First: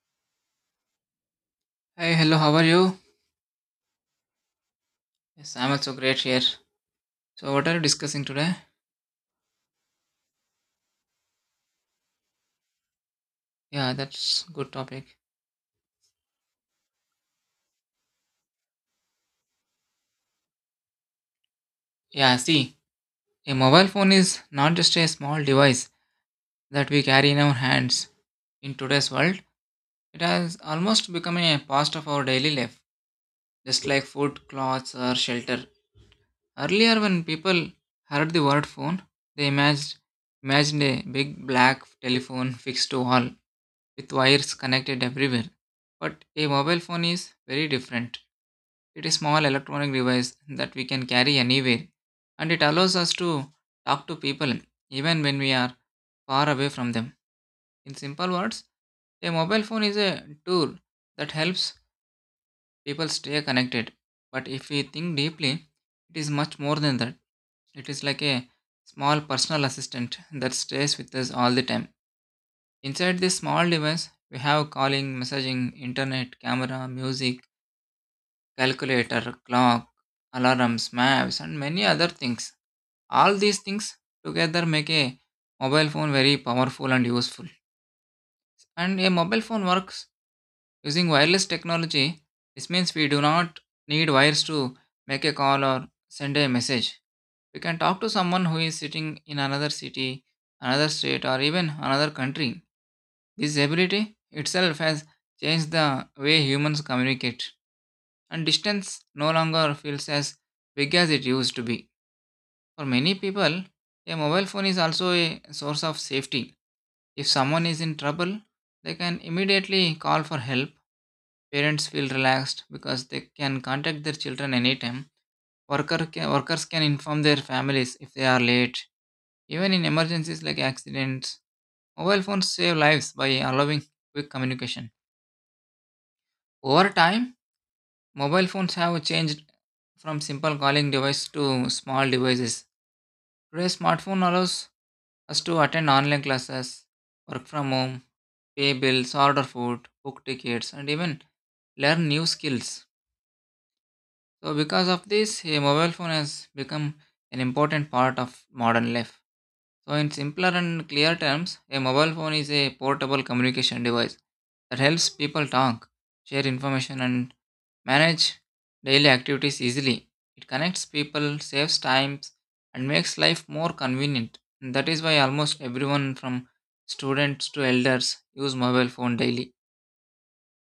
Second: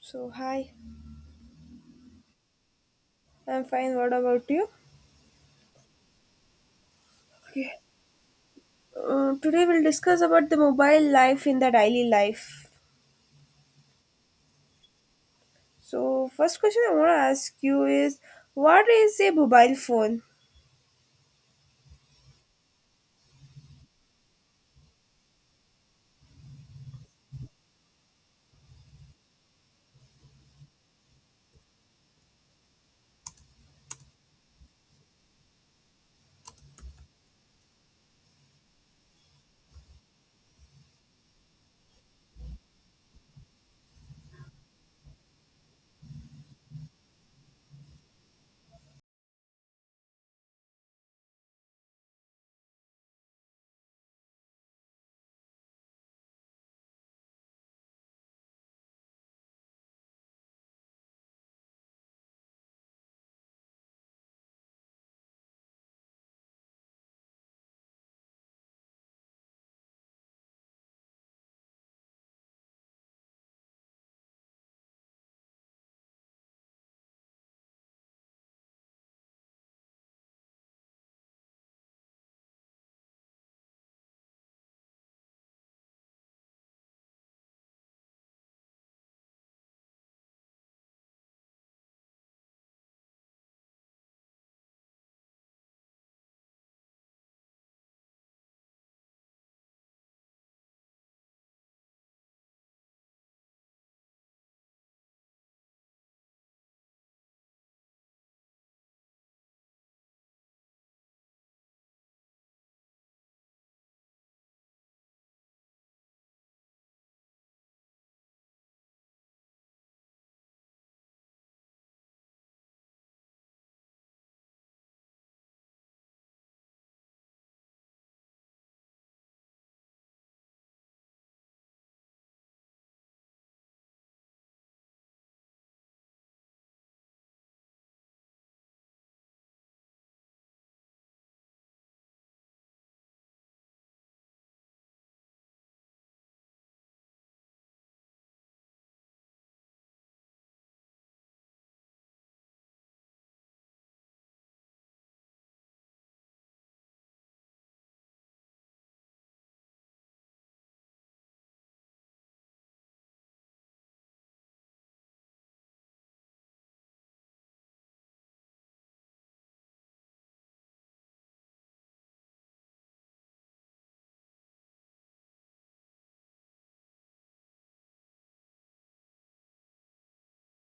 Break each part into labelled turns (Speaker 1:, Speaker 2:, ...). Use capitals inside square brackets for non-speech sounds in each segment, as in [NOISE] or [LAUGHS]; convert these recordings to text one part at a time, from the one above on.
Speaker 1: So, hi,
Speaker 2: Hi, hello, how are you?
Speaker 1: I'm fine. What about you?
Speaker 2: Yes, I'm also great here. So, what
Speaker 1: Okay.
Speaker 2: are you discussing today?
Speaker 1: Today we'll discuss about the mobile life in the daily life.
Speaker 2: Yeah, that's good topic.
Speaker 1: So, first question I want to ask you is what is a mobile phone?
Speaker 2: Yeah, see, a mobile phone is not just a small device that we carry in our hands. In today's world, it has almost become a part of our daily life, just like food, clothes, or shelter. Earlier, when people heard the word phone, they imagined, imagined a big black telephone fixed to wall with wires connected everywhere. But a mobile phone is very different. It is small electronic device that we can carry anywhere, and it allows us to talk to people even when we are far away from them. In simple words, a mobile phone is a tool that helps people stay connected. But if we think deeply, it is much more than that. It is like a small personal assistant that stays with us all the time. Inside this small device, we have calling, messaging, internet, camera, music, calculator, clock, alarms, maps, and many other things. All these things together make a mobile phone very powerful and useful, and a mobile phone works using wireless technology. This means we do not need wires to make a call or send a message. We can talk to someone who is sitting in another city, another state, or even another country. This ability itself has changed the way humans communicate, and distance no longer feels as big as it used to be. For many people, a mobile phone is also a source of safety. If someone is in trouble, they can immediately call for help. Parents feel relaxed because they can contact their children anytime. Workers can inform their families if they are late. Even in emergencies like accidents, mobile phones save lives by allowing quick communication. Over time, mobile phones have changed from simple calling device to small devices. Today, smartphone allows Has to attend online classes, work from home, pay bills, order food, book tickets, and even learn new skills. So, because of this, a mobile phone has become an important part of modern life. So, in simpler and clear terms, a mobile phone is a portable communication device that helps people talk, share information, and manage daily activities easily. It connects people, saves time, and makes life more convenient. And that is why almost everyone from students to elders use mobile phone daily.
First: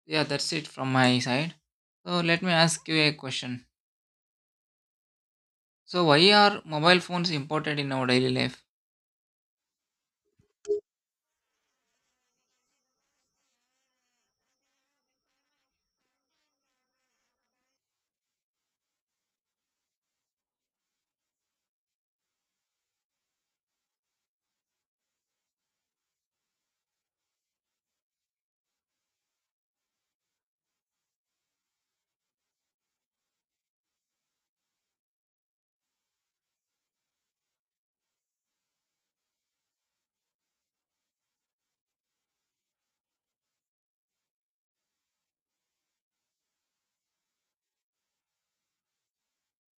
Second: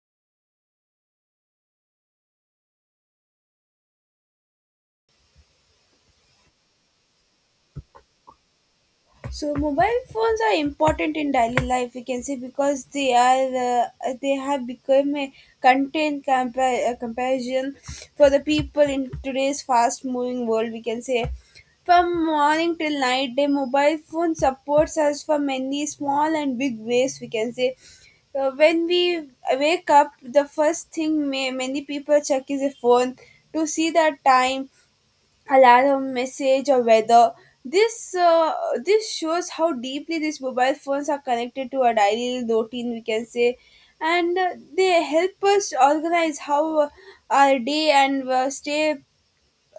Speaker 2: Yeah, that's it from my side. So let me ask you a question. So why are mobile phones important in our daily life?
Speaker 1: So mobile phones are important in daily life. We can say because they have become a a comparison for the people in today's fast-moving world. We can say from morning till night, the mobile phone supports us for many small and big ways. We can say when we wake up, the first thing many people check is a phone to see the time, alarm, message, or weather. This uh, this shows how deeply these mobile phones are connected to our daily routine, we can say. And they help us organize how our day and uh, stay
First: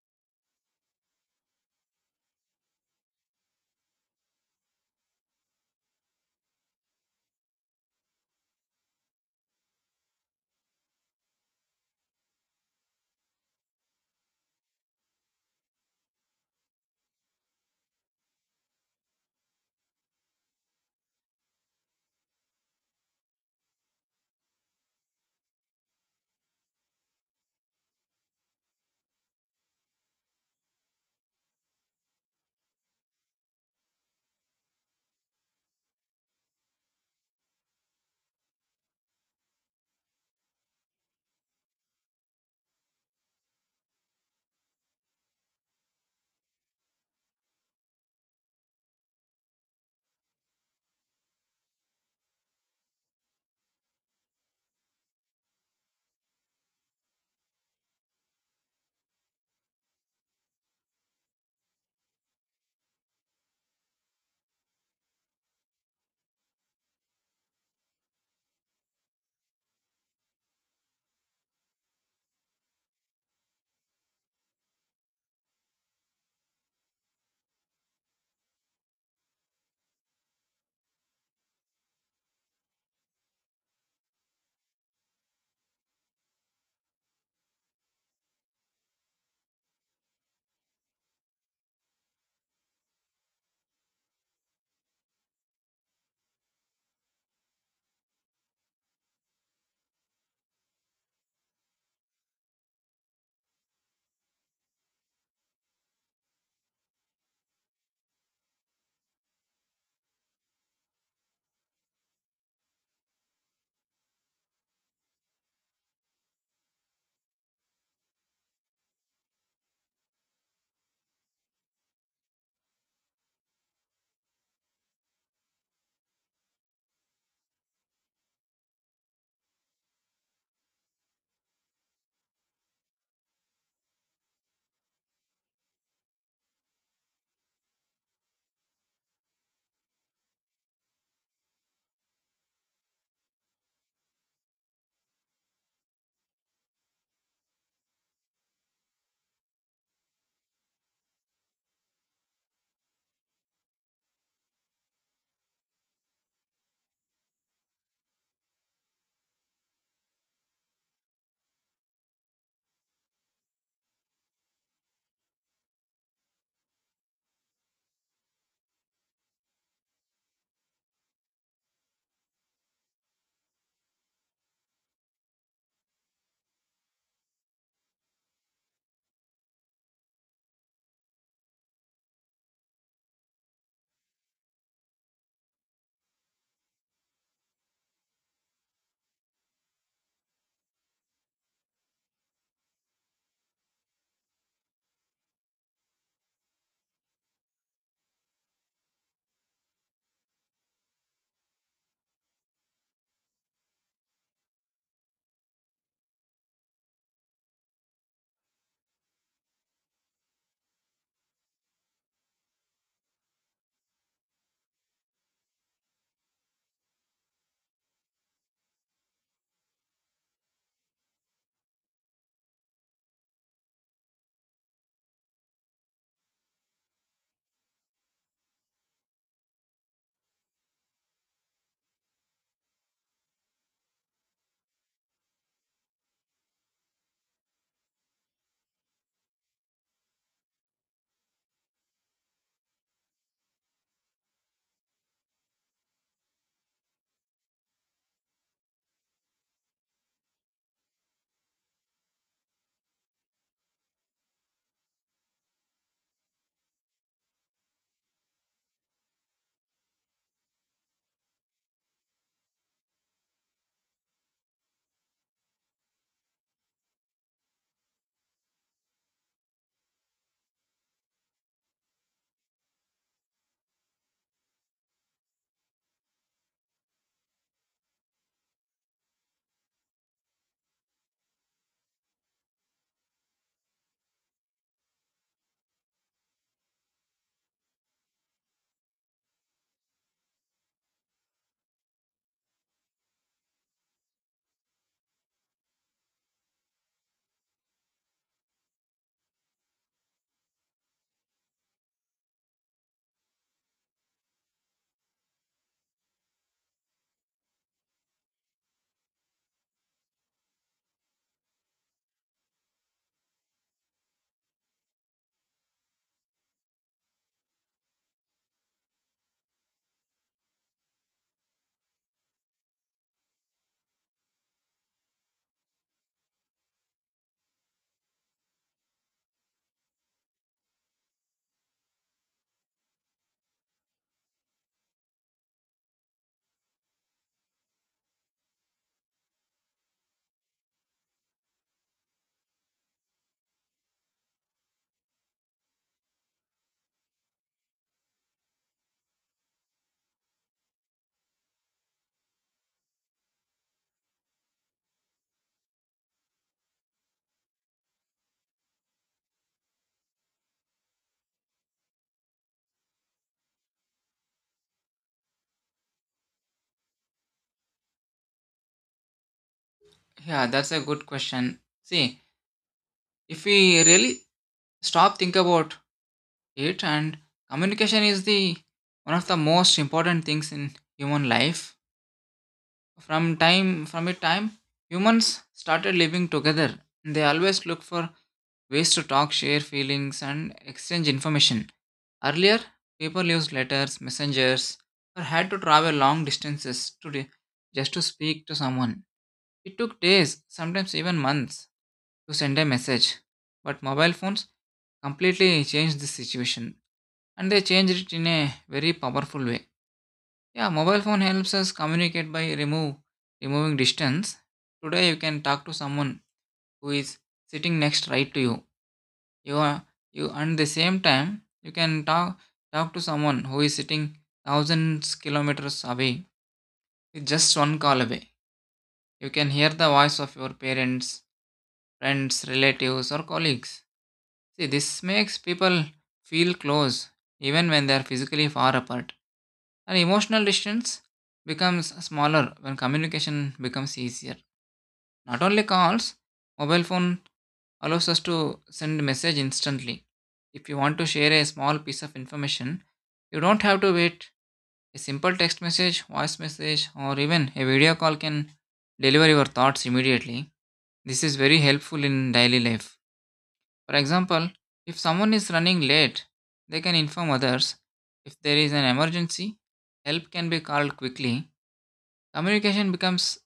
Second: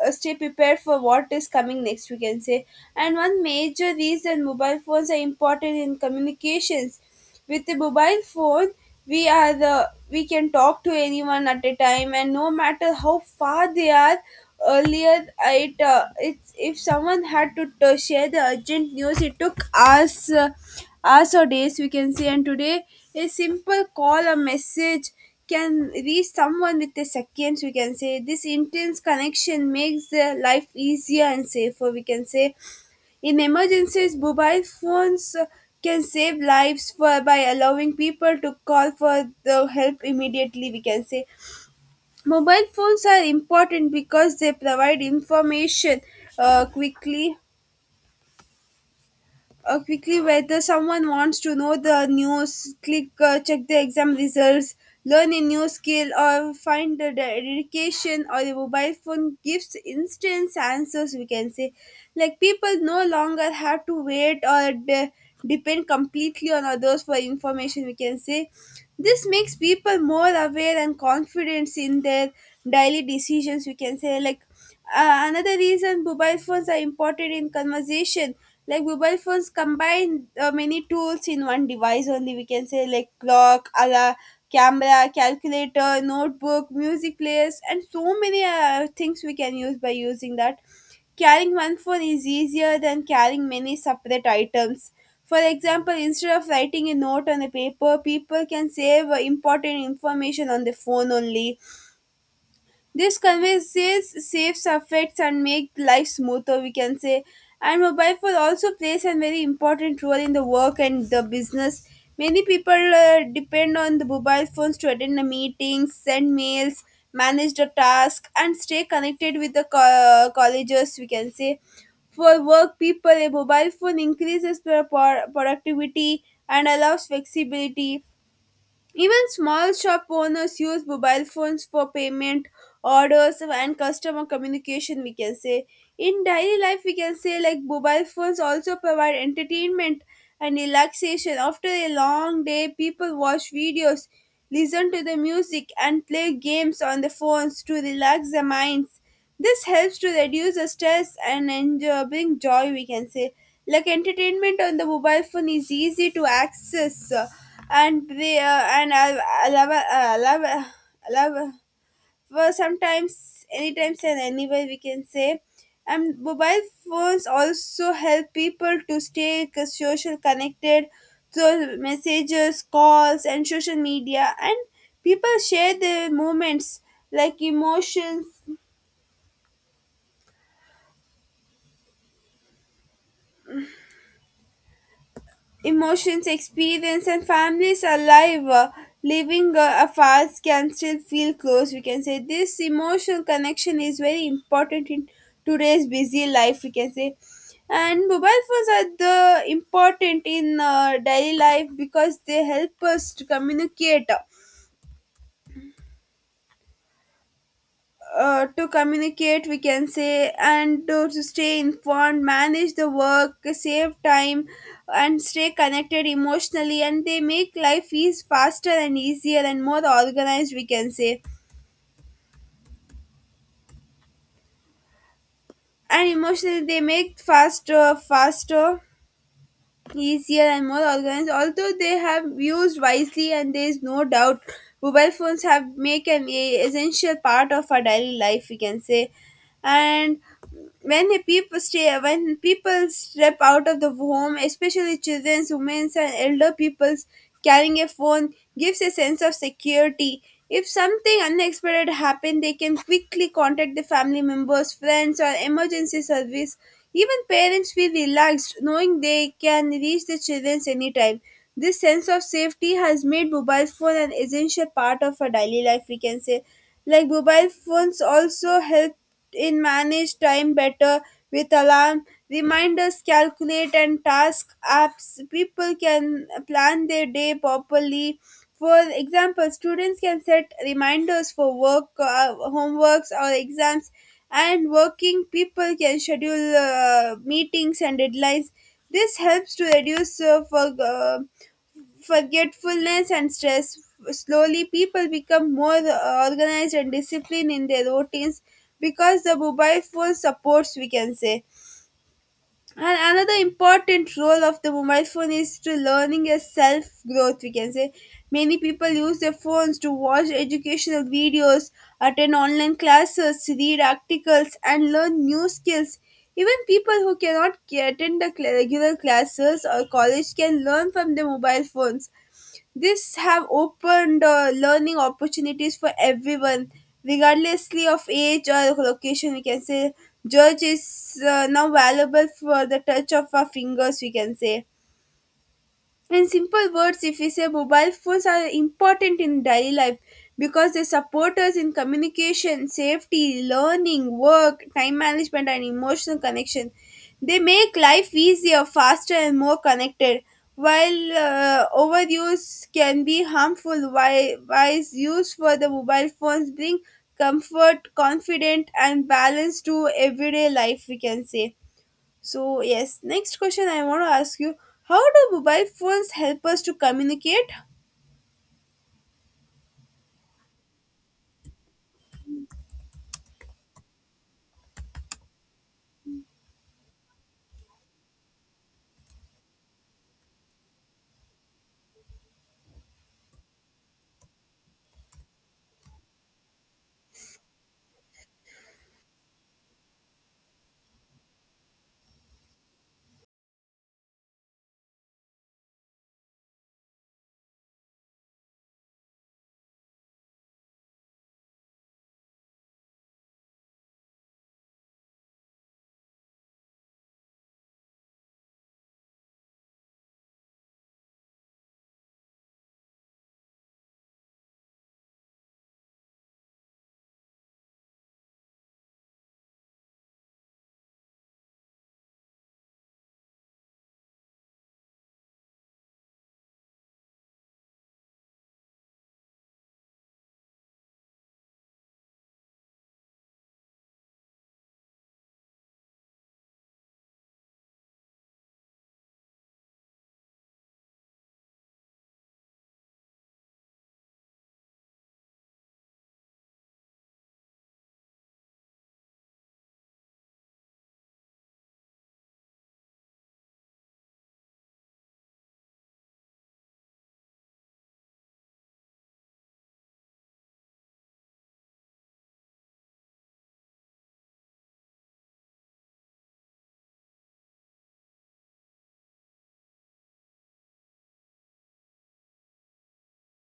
Speaker 1: uh, stay prepared for what is coming next, we can say. And one major reason mobile phones are important in communications. With the mobile phone, we are the we can talk to anyone at a time, and no matter how far they are. Earlier, it it's if someone had to share the urgent news, it took us hours or days, we can say. And today a simple call, a message, can reach someone with the seconds, we can say. This intense connection makes their life easier and safer, we can say. In emergencies, mobile phones can save lives for by allowing people to call for the help immediately, we can say. Mobile phones are important because they provide information uh, quickly quickly. Whether someone wants to know the news, click check the exam results, learn a new skill, or find a dedication, or a mobile phone gives instant answers, we can say. Like, people no longer have to wait or depend completely on others for information, we can say. This makes people more aware and confident in their daily decisions, we can say. Like, another reason mobile phones are important in conversation. Like, mobile phones combine many tools in one device only, we can say. Like clock, alarm, camera, calculator, notebook, music players, and so many things we can use by using that. Carrying one phone is easier than carrying many separate items. For example, instead of writing a note on a paper, people can save important information on the phone only. This conveys saves affects and make life smoother, we can say. And mobile phone also plays a very important role in the work and the business. Many people depend on the mobile phones to attend the meetings, send mails, manage the task, and stay connected with the colleges, we can say. For work people, a mobile phone increases their productivity and allows flexibility. Even small shop owners use mobile phones for payment, orders, and customer communication, we can say. In daily life, we can say, like, mobile phones also provide entertainment and relaxation. After a long day, people watch videos, listen to the music, and play games on the phones to relax their minds. This helps to reduce the stress and enjoy, bring joy, we can say. Like, entertainment on the mobile phone is easy to access, and they, and allow, allow, allow, well, sometimes, anytime and anywhere, we can say. And mobile phones also help people to stay social connected through messages, calls, and social media. And people share their moments, like emotions, experience, and families alive, living afar, can still feel close. We can say this emotional connection is very important in today's busy life, we can say. And mobile phones are the important in daily life because they help us to communicate uh, we can say, and to stay informed, manage the work, save time, and stay connected emotionally. And they make life is faster and easier and more organized, we can say. And emotionally they make faster, easier, and more organized, although they have used wisely. And there is no doubt mobile phones have make an essential part of our daily life, we can say. And when people step out of the home, especially children, women, and elder peoples, carrying a phone gives a sense of security. If something unexpected happens, they can quickly contact the family members, friends, or emergency service. Even parents feel relaxed knowing they can reach the children anytime. This sense of safety has made mobile phone an essential part of our daily life, we can say. Like, mobile phones also help in manage time better with alarm, reminders, calculate and task apps. People can plan their day properly. For example, students can set reminders for work, homeworks or exams, and working people can schedule meetings and deadlines. This helps to reduce forgetfulness and stress. Slowly, people become more organized and disciplined in their routines because the mobile phone supports, we can say. And another important role of the mobile phone is to learning a self growth, we can say. Many people use their phones to watch educational videos, attend online classes, read articles, and learn new skills. Even people who cannot attend the regular classes or college can learn from their mobile phones. This have opened learning opportunities for everyone, regardlessly of age or location, we can say. George is now available for the touch of our fingers, we can say. In simple words, if we say mobile phones are important in daily life because they support us in communication, safety, learning, work, time management, and emotional connection. They make life easier, faster, and more connected. While overuse can be harmful, wise use for the mobile phones bring comfort, confidence, and balance to everyday life, we can say. So, yes, next question I want to ask you, how do mobile phones help us to communicate?
Speaker 2: Yeah, that's a good question. See, if we really stop think about it and communication is the one of the most important things in human life. From a time humans started living together, they always look for ways to talk, share feelings, and exchange information. Earlier, people used letters, messengers, or had to travel long distances to just to speak to someone. It took days, sometimes even months, to send a message. But mobile phones completely changed the situation, and they changed it in a very powerful way. Yeah, mobile phone helps us communicate by remove removing distance. Today you can talk to someone who is sitting next right to you. You are you and the same time you can talk to someone who is sitting thousands kilometers away. With just one call away, you can hear the voice of your parents, friends, relatives, or colleagues. See, this makes people feel close even when they are physically far apart. And emotional distance becomes smaller when communication becomes easier. Not only calls, mobile phone allows us to send message instantly. If you want to share a small piece of information, you don't have to wait. A simple text message, voice message, or even a video call can deliver your thoughts immediately. This is very helpful in daily life. For example, if someone is running late, they can inform others. If there is an emergency, help can be called quickly. Communication becomes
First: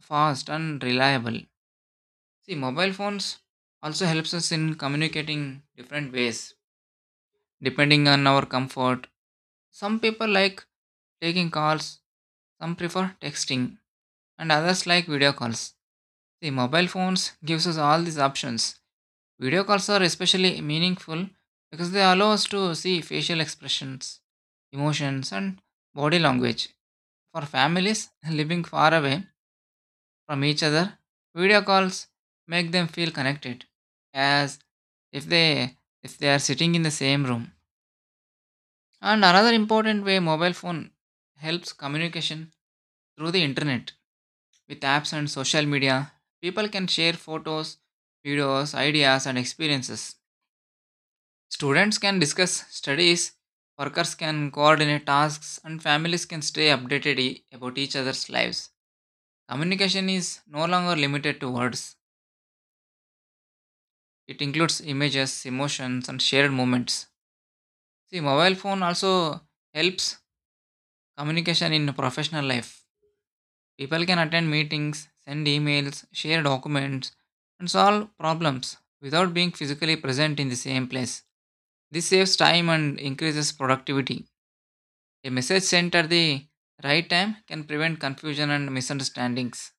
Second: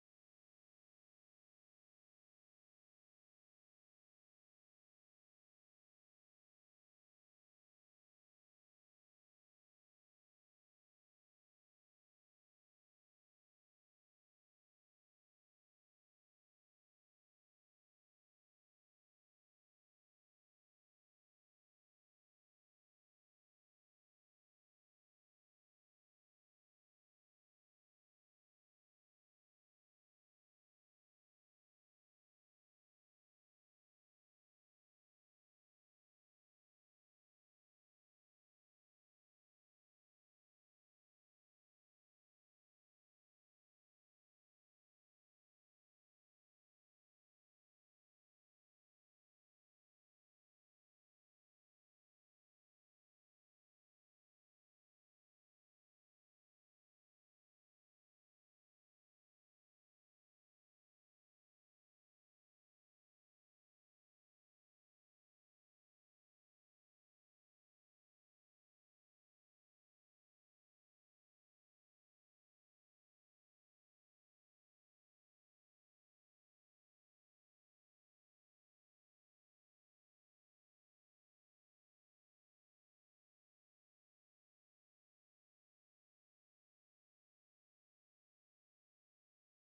Speaker 2: fast and reliable. See, mobile phones also helps us in communicating different ways depending on our comfort. Some people like taking calls, some prefer texting, and others like video calls. See, mobile phones gives us all these options. Video calls are especially meaningful because they allow us to see facial expressions, emotions, and body language. For families [LAUGHS] living far away from each other, video calls make them feel connected, as if they if they are sitting in the same room. And another important way mobile phone helps communication through the internet. With apps and social media, people can share photos, videos, ideas, and experiences. Students can discuss studies, workers can coordinate tasks, and families can stay updated about each other's lives. Communication is no longer limited to words, it includes images, emotions, and shared moments. See, mobile phone also helps communication in professional life. People can attend meetings, send emails, share documents, and solve problems without being physically present in the same place. This saves time and increases productivity. A message sent at the right time can prevent confusion and misunderstandings.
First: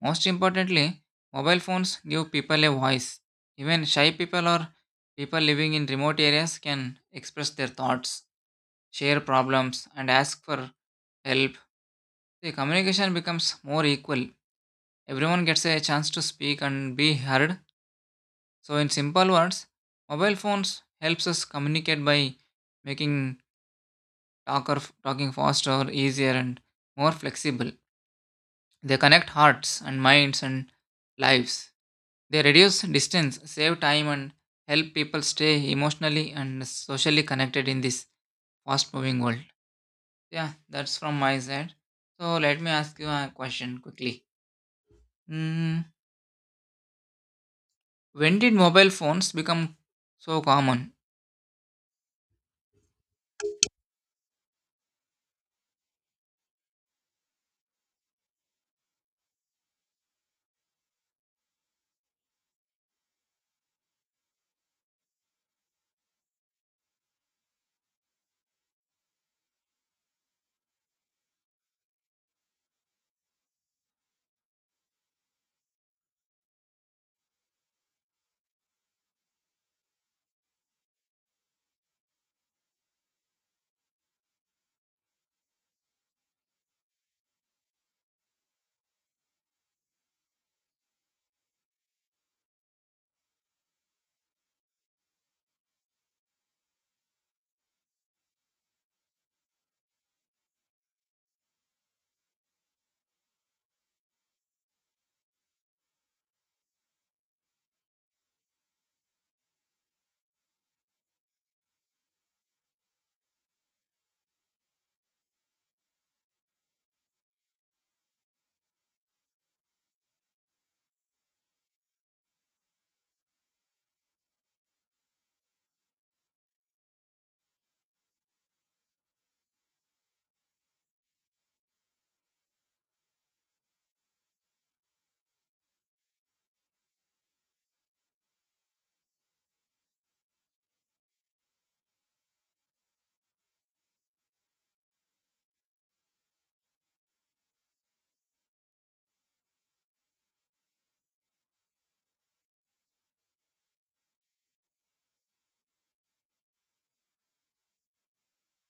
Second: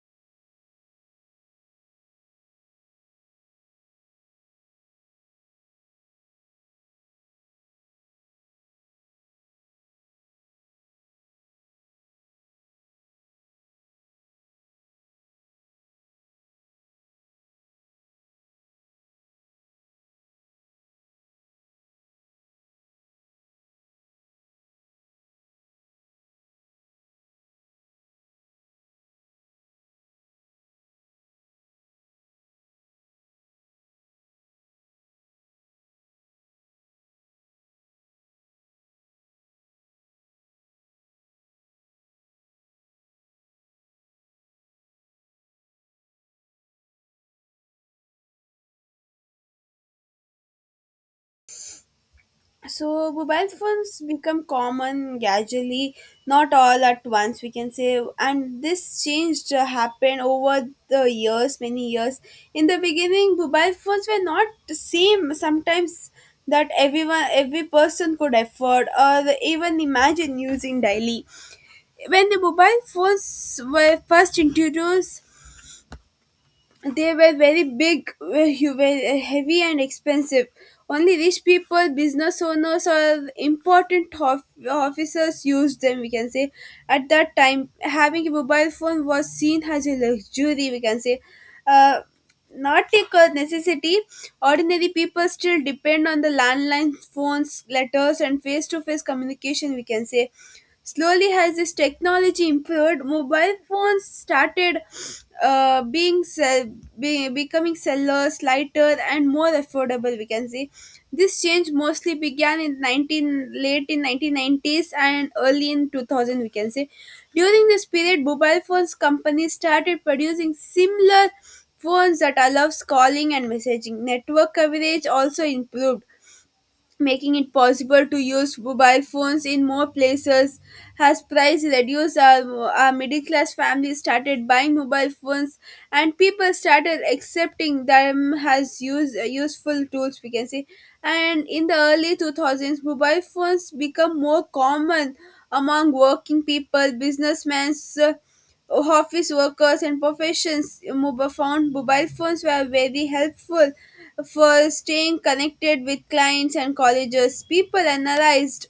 Speaker 2: Most importantly, mobile phones give people a voice. Even shy people or people living in remote areas can express their thoughts, share problems, and ask for help. The communication becomes more equal. Everyone gets a chance to speak and be heard. So, in simple words, mobile phones helps us communicate by making talking faster, easier, and more flexible. They connect hearts and minds and lives. They reduce distance, save time, and help people stay emotionally and socially connected in this fast moving world. Yeah, that's from my side. So let me ask you a question quickly. Mm, when did mobile phones become so common?
Speaker 1: So, mobile phones become common gradually, not all at once, we can say. And this changed happened over the years, many years. In the beginning, mobile phones were not the same sometimes that everyone, every person, could afford or even imagine using daily. When the mobile phones were first introduced, they were very big, very heavy, and expensive. Only rich people, business owners, or important officers used them, we can say. At that time, having a mobile phone was seen as a luxury, we can say. Uh, Not like a necessity. Ordinary people still depend on the landline phones, letters, and face to face communication, we can say. Slowly, as this technology improved, mobile phones started uh, being sell- becoming sellers, lighter, and more affordable, we can see. This change mostly began in 19 late in 1990s and early in 2000, we can say. During this period, mobile phones companies started producing similar phones that allows calling and messaging. Network coverage also improved, making it possible to use mobile phones in more places. As price reduced, our middle class families started buying mobile phones, and people started accepting them as useful tools, we can say. And in the early two thousands, mobile phones become more common among working people, businessmen, uh, office workers and professions. Mobile, phone, mobile phones were very helpful for staying connected with clients and colleges. People analyzed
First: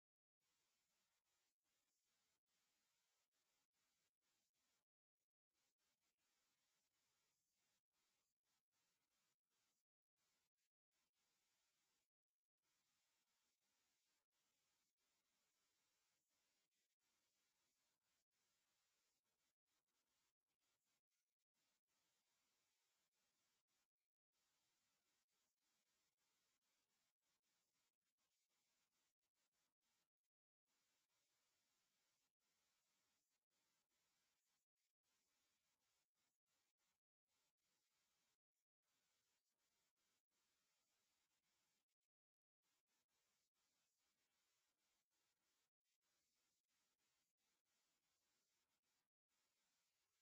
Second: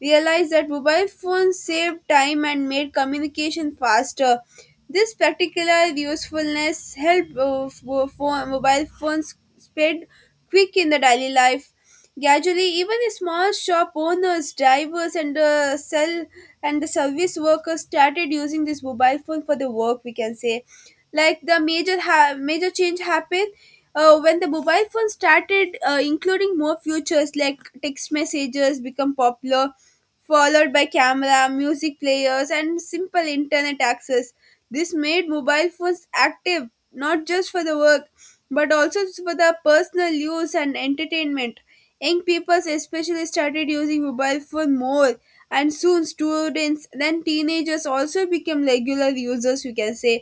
Speaker 1: realized that mobile phones saved time and made communication faster. This particular usefulness helped mobile phones spread quick in the daily life. Gradually, even small shop owners, drivers, and sell and the service workers started using this mobile phone for the work, we can say. Like, the major change happened when the mobile phone started including more features. Like text messages become popular, followed by camera, music players, and simple internet access. This made mobile phones active not just for the work, but also for the personal use and entertainment. Young people especially started using mobile phone more, and soon students, then teenagers, also became regular users, you can say.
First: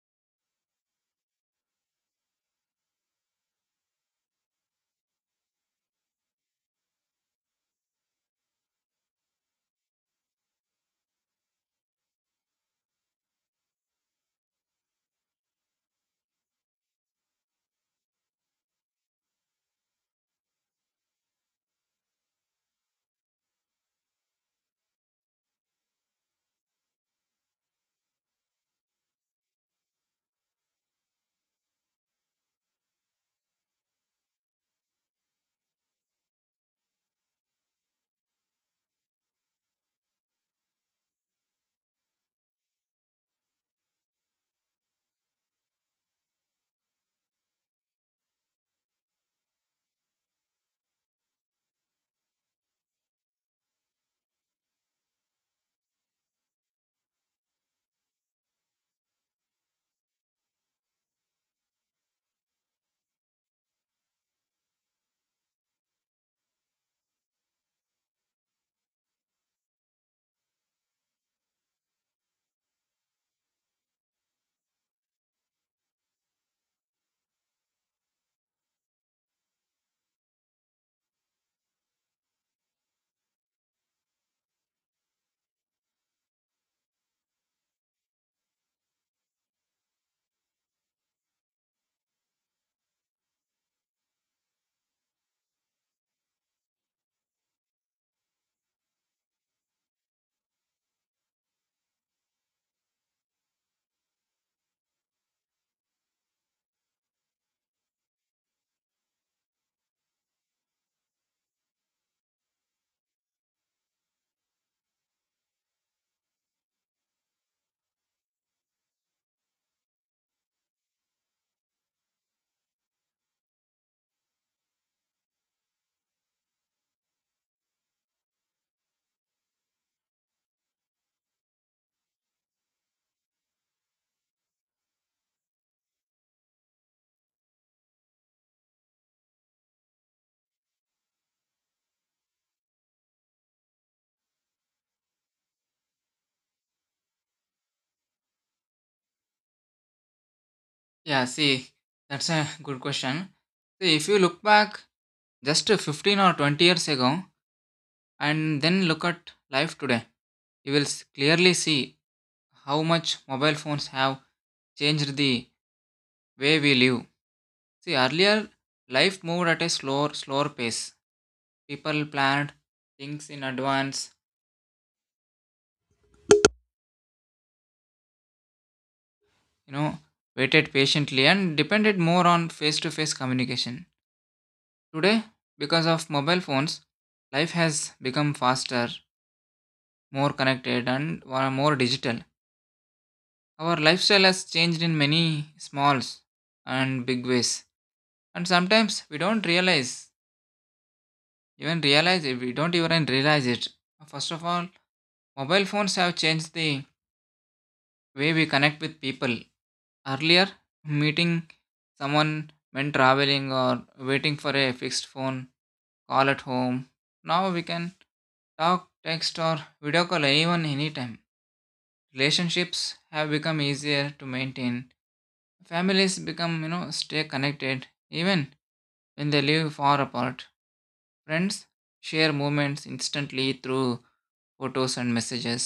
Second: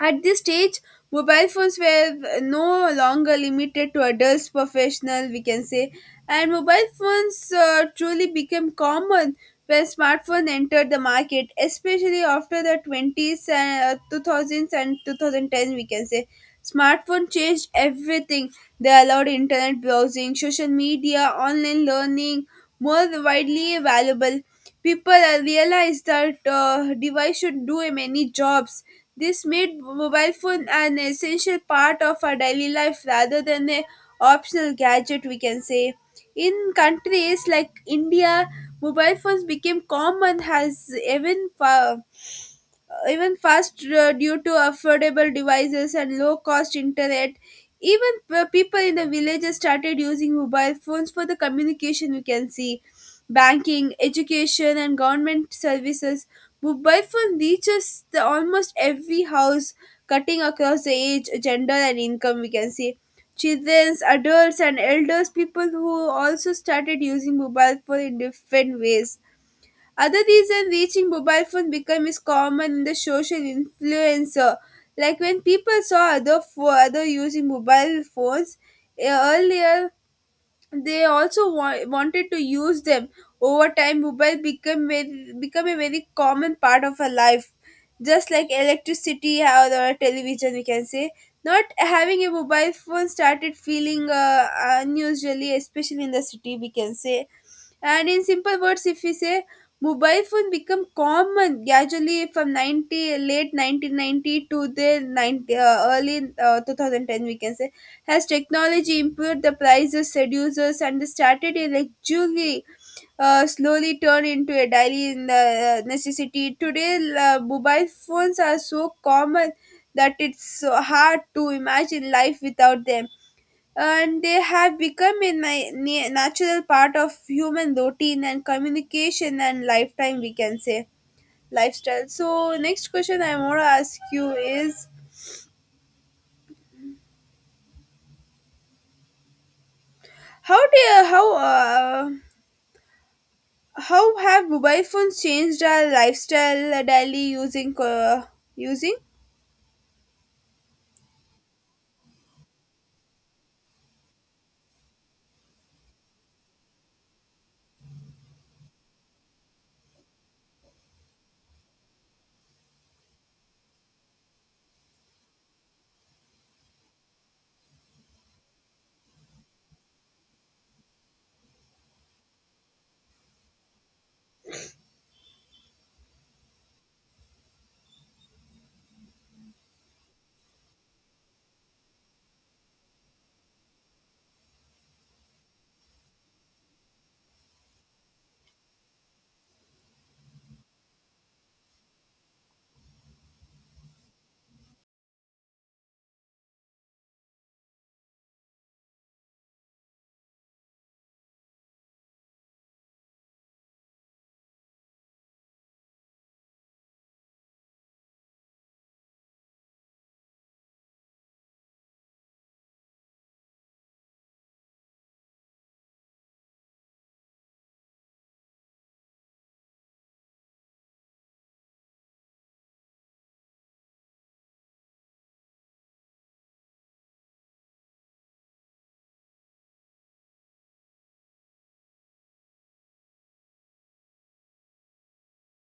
Speaker 1: At this stage, mobile phones were no longer limited to adults, professional, we can say. And mobile phones truly became common when smartphone entered the market, especially after the 20s and 2000s and 2010, we can say. Smartphone changed everything. They allowed internet browsing, social media, online learning, more widely available. People realized that device should do many jobs. This made mobile phone an essential part of our daily life rather than a optional gadget. We can say in countries like India, mobile phones became common has even far even fast due to affordable devices and low cost internet. Even people in the villages started using mobile phones for the communication, you can see, banking, education and government services. Mobile phone reaches the almost every house, cutting across the age, gender and income, we can see. Children, adults and elders people who also started using mobile phone in different ways. Other reason reaching mobile phone become is common in the social influencer. Like when people saw other for other using mobile phones earlier, they also wanted to use them. Over time mobile become a very common part of our life, just like electricity or the television, we can say. Not having a mobile phone started feeling unusually, especially in the city, we can say. And in simple words, if we say, mobile phone become common gradually from 90, late 1990 to the early 2010, we can say. Has technology improved, the prices, seducers, and the strategy like jewelry slowly turn into a daily necessity? Today, mobile phones are so common that it's so hard to imagine life without them. And they have become a natural part of human routine and communication and lifetime, we can say, lifestyle. So next question I want to ask you is how do you, how have mobile phones changed our lifestyle daily using?
Speaker 2: Yeah, see, that's a good question. See, if you look back just 15 or 20 years ago and then look at life today, you will clearly see how much mobile phones have changed the way we live. See, earlier life moved at a slower pace. People planned things in advance, you know, waited patiently and depended more on face to face communication. Today, because of mobile phones, life has become faster, more connected, and more digital. Our lifestyle has changed in many smalls and big ways, and sometimes we don't realize even realize it First of all, mobile phones have changed the way we connect with people. Earlier, meeting someone when traveling or waiting for a fixed phone call at home, now we can talk, text, or video call anyone anytime. Relationships have become easier to maintain. Families become, you know, stay connected even when they live far apart. Friends share moments instantly through photos and messages.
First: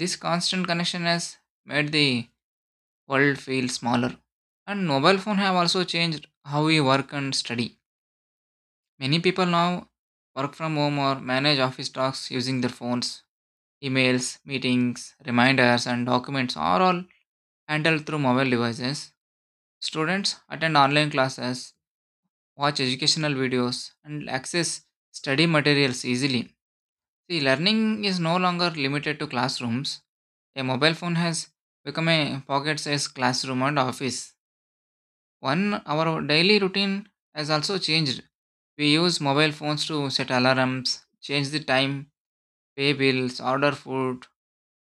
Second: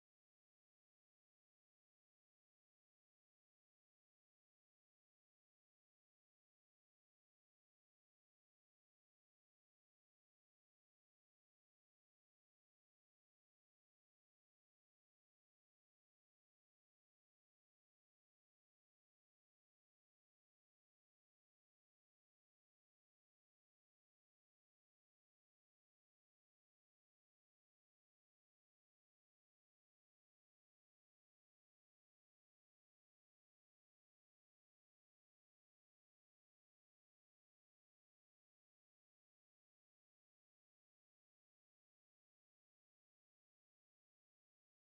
Speaker 2: This constant connection has made the world feel smaller. And mobile phone have also changed how we work and study. Many people now work from home or manage office tasks using their phones. Emails, meetings, reminders and documents are all handled through mobile devices. Students attend online classes, watch educational videos and access study materials easily. See, learning is no longer limited to classrooms. A mobile phone has become a pocket sized classroom and office. One, our daily routine has also changed. We use mobile phones to set alarms, change the time, pay bills, order food,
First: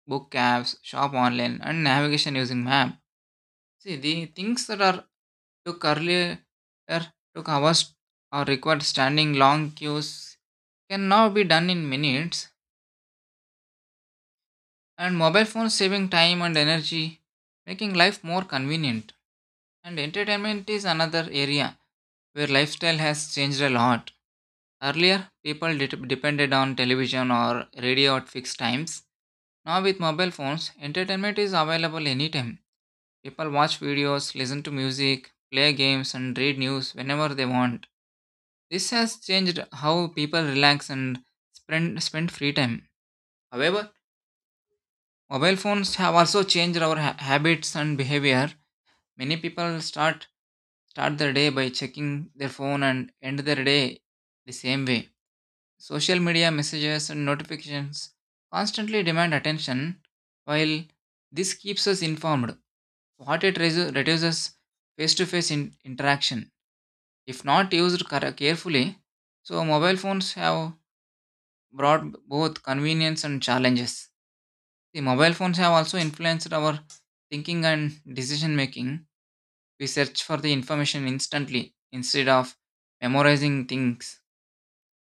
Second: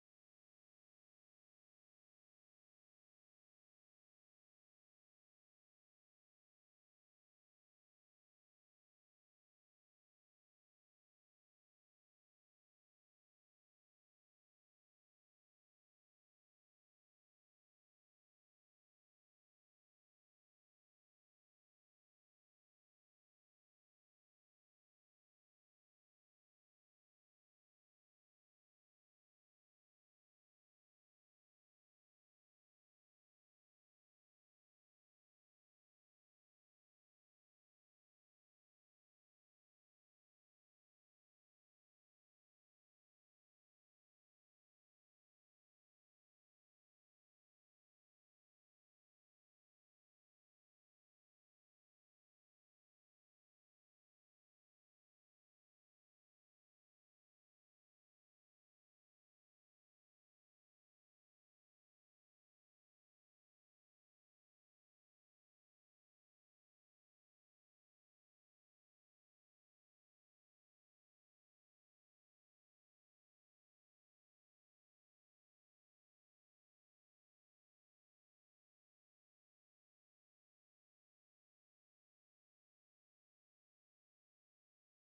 Speaker 2: book cabs, shop online, and navigation using map. See, the things that are took earlier er, took hours or required standing long queues can now be done in minutes, and mobile phones saving time and energy, making life more convenient. And entertainment is another area where lifestyle has changed a lot. Earlier, people depended on television or radio at fixed times. Now, with mobile phones, entertainment is available anytime. People watch videos, listen to music, play games, and read news whenever they want. This has changed how people relax and spend free time. However, mobile phones have also changed our habits and behavior. Many people start their day by checking their phone and end their day the same way. Social media messages and notifications constantly demand attention, while this keeps us informed. What it reduces face to face interaction. If not used carefully, so mobile phones have brought both convenience and challenges. The mobile phones have also influenced our thinking and decision making. We search for the information instantly instead of memorizing things.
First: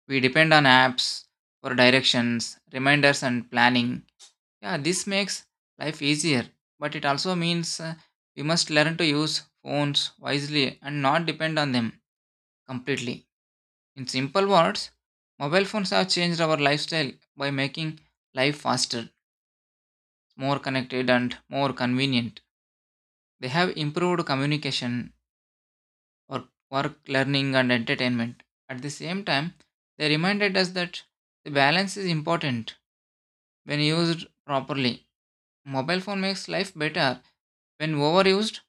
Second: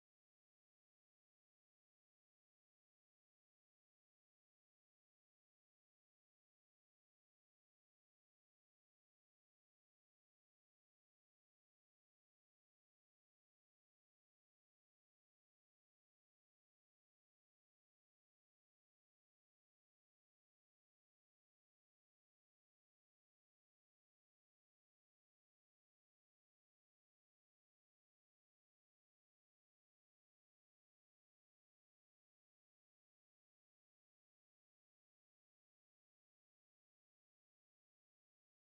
Speaker 2: We depend on apps for directions, reminders, and planning. Yeah, this makes life easier, but it also means we must learn to use phones wisely and not depend on them completely. In simple words, mobile phones have changed our lifestyle by making life faster, more connected, and more convenient. They have improved communication, or work, learning, and entertainment. At the same time, they reminded us that the balance is important when used properly. Mobile phone makes life better. When overused,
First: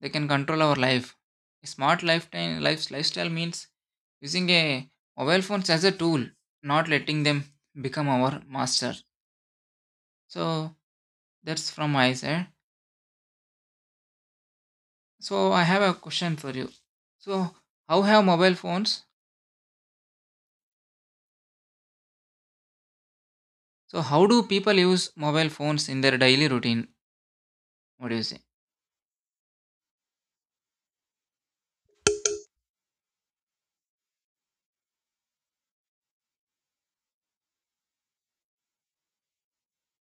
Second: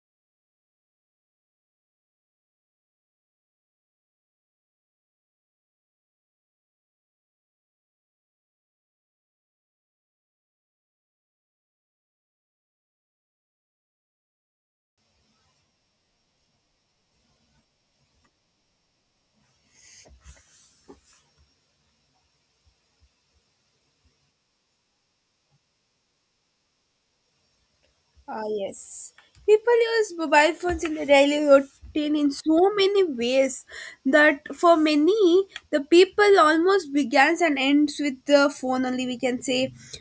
Speaker 2: they can control our life. A smart lifetime life's lifestyle means using a mobile phones as a tool, not letting them become our master. So that's from my side. So I have a question for you. So how have mobile phones? So how do people use mobile phones in their daily routine? What is it?
Speaker 1: Ah, yes. People use mobile phones in their daily routine in so many ways that for many, the people almost begins and ends with the phone only, we can say.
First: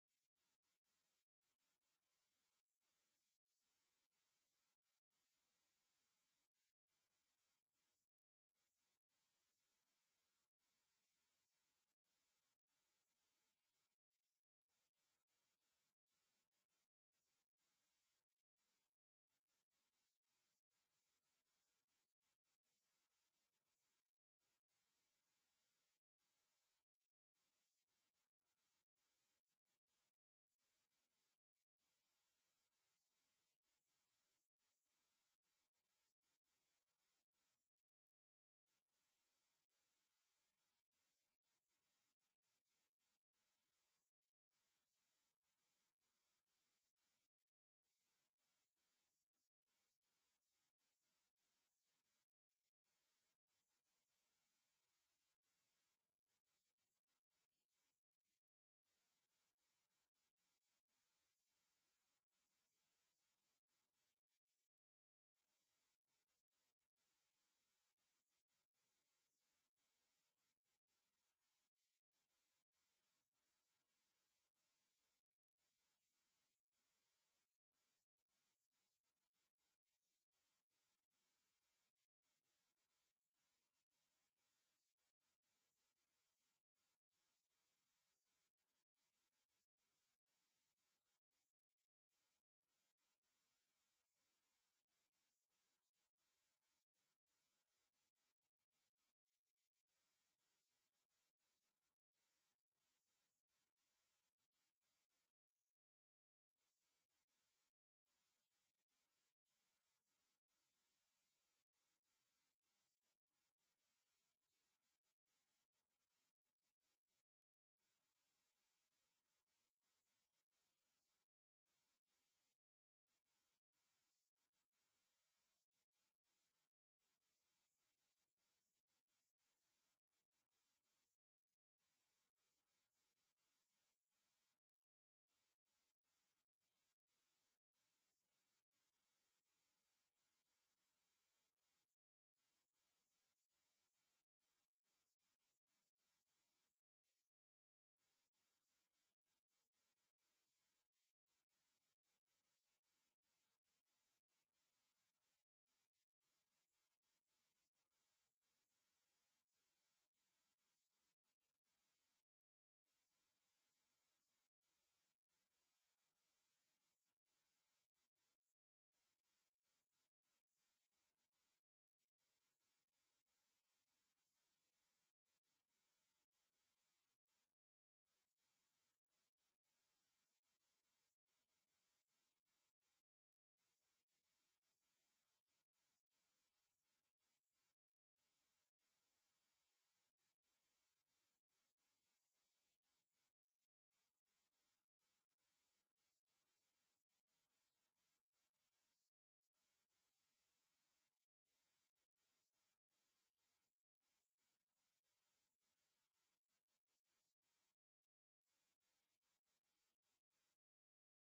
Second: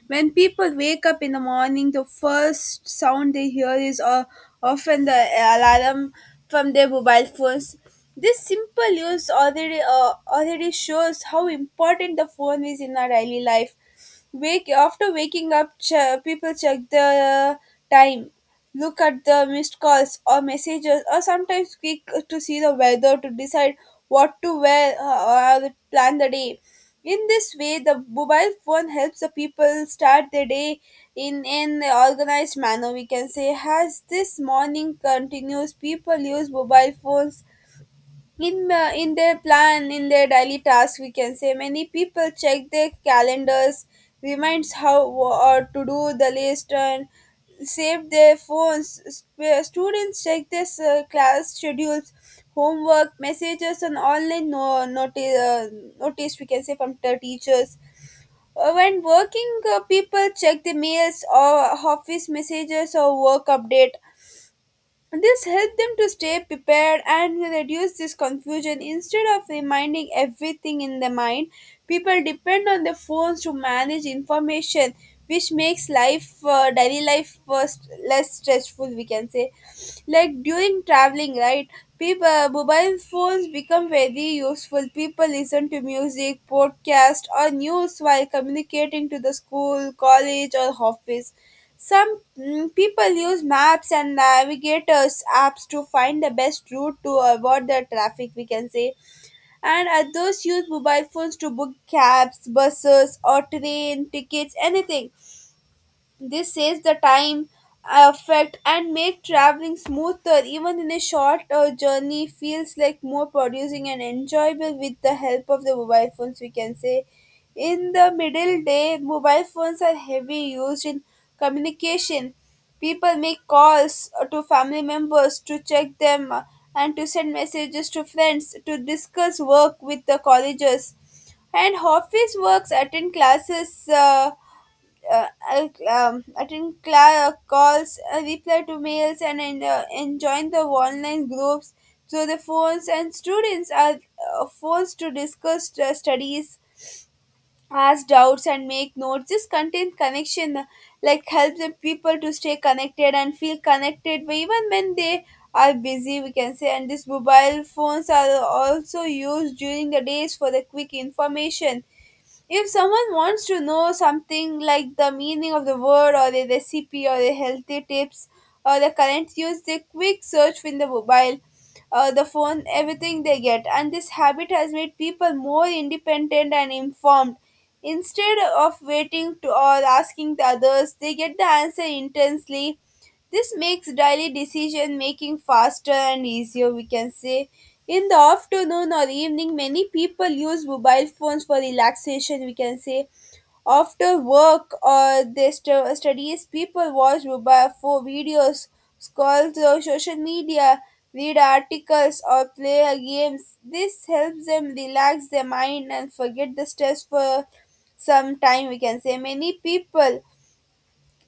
Speaker 1: When people wake up in the morning, the first sound they hear is often the alarm from their mobile phones. This simple use already shows how important the phone is in our daily life. Wake after waking up, people check the time, look at the missed calls or messages, or sometimes click to see the weather to decide what to wear or plan the day. In this way, the mobile phone helps the people start their day in an organized manner. We can say, as this morning continues, people use mobile phones in their plan in their daily task, we can say. Many people check their calendars, reminds how or to do the list and save their phones. Students check their class schedules, homework messages and online notice, we can say, from the teachers. When working people check the mails or office messages or work update. This helped them to stay prepared and reduce this confusion. Instead of reminding everything in the mind, people depend on their phones to manage information, which makes life, daily life, first less stressful. We can say, like during traveling, right? People, mobile phones become very useful. People listen to music, podcast, or news while communicating to the school, college, or office. Some people use maps and navigators apps to find the best route to avoid the traffic, we can say. And others use mobile phones to book cabs, buses, or train tickets, anything. This saves the time, effort, and make traveling smoother. Even in a short journey, feels like more producing and enjoyable with the help of the mobile phones. We can say, in the middle day, mobile phones are heavy used in communication. People make calls to family members to check them and to send messages to friends, to discuss work with the colleges and office works, attend classes uh, attend calls, reply to mails, and join the online groups. So the phones and students are forced to discuss studies, ask doubts, and make notes. This content connection like helps the people to stay connected and feel connected, but even when they are busy. We can say, and these mobile phones are also used during the days for the quick information. If someone wants to know something like the meaning of the word or the recipe or the healthy tips or the current use, they quick search in the mobile or the phone, everything they get. And this habit has made people more independent and informed. Instead of waiting to or asking the others, they get the answer intensely. This makes daily decision making faster and easier, we can say. In the afternoon or evening, many people use mobile phones for relaxation, we can say. After work or their studies, people watch mobile phone videos, scroll through social media, read articles, or play games. This helps them relax their mind and forget the stress for some time, we can say. Many people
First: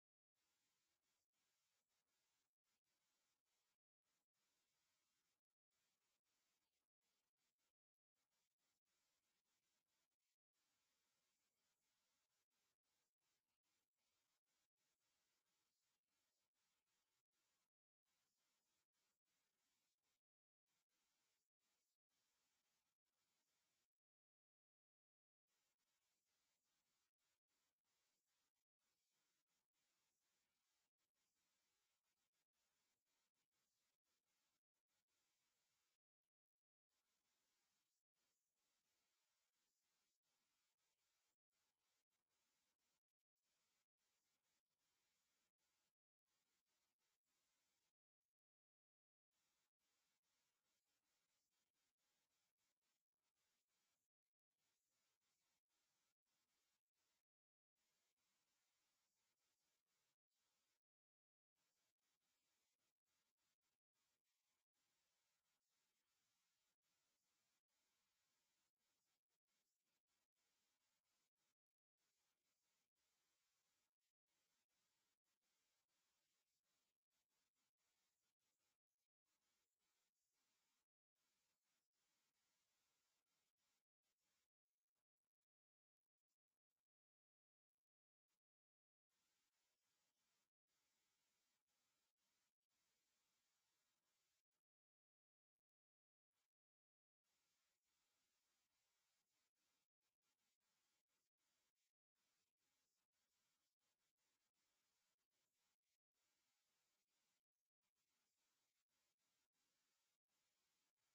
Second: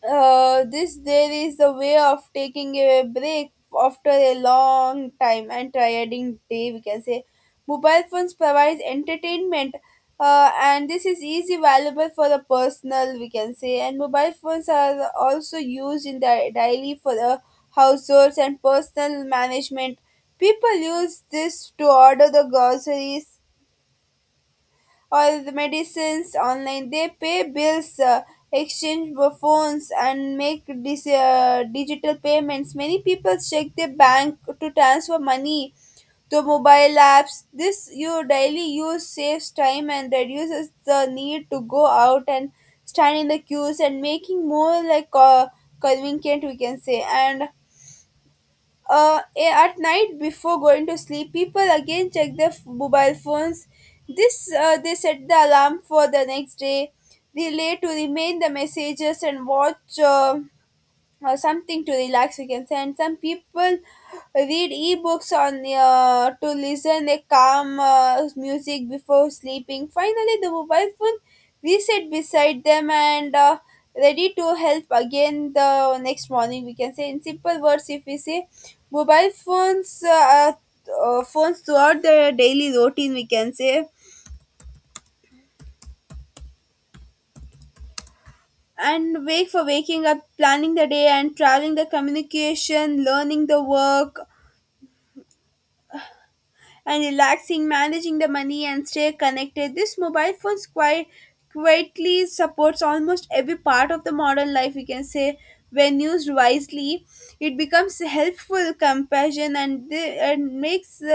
Speaker 1: uh, this there is a way of taking a break after a long time and tiring day, we can say. Mobile phones provides entertainment and this is easy valuable for the personal, we can say. And mobile phones are also used in the daily for the households and personal management. People use this to order the groceries or the medicines online. They pay bills, exchange phones, and make digital payments. Many people check their bank to transfer money to mobile apps. This your daily use saves time and reduces the need to go out and stand in the queues and making more like convenient, we can say. And at night before going to sleep, people again check their mobile phones. This They set the alarm for the next day, relay to remain the messages and watch. Or something to relax, we can say. And some people read ebooks on to listen a calm music before sleeping. Finally the mobile phone we sit beside them and ready to help again the next morning, we can say. In simple words, if we say, mobile phones throughout the daily routine, we can say. And wake for waking up, planning the day and traveling, the communication, learning, the work and relaxing, managing the money and stay connected. This mobile phones quite quietly supports almost every part of the modern life, we can say. When used wisely, it becomes helpful compassion and makes the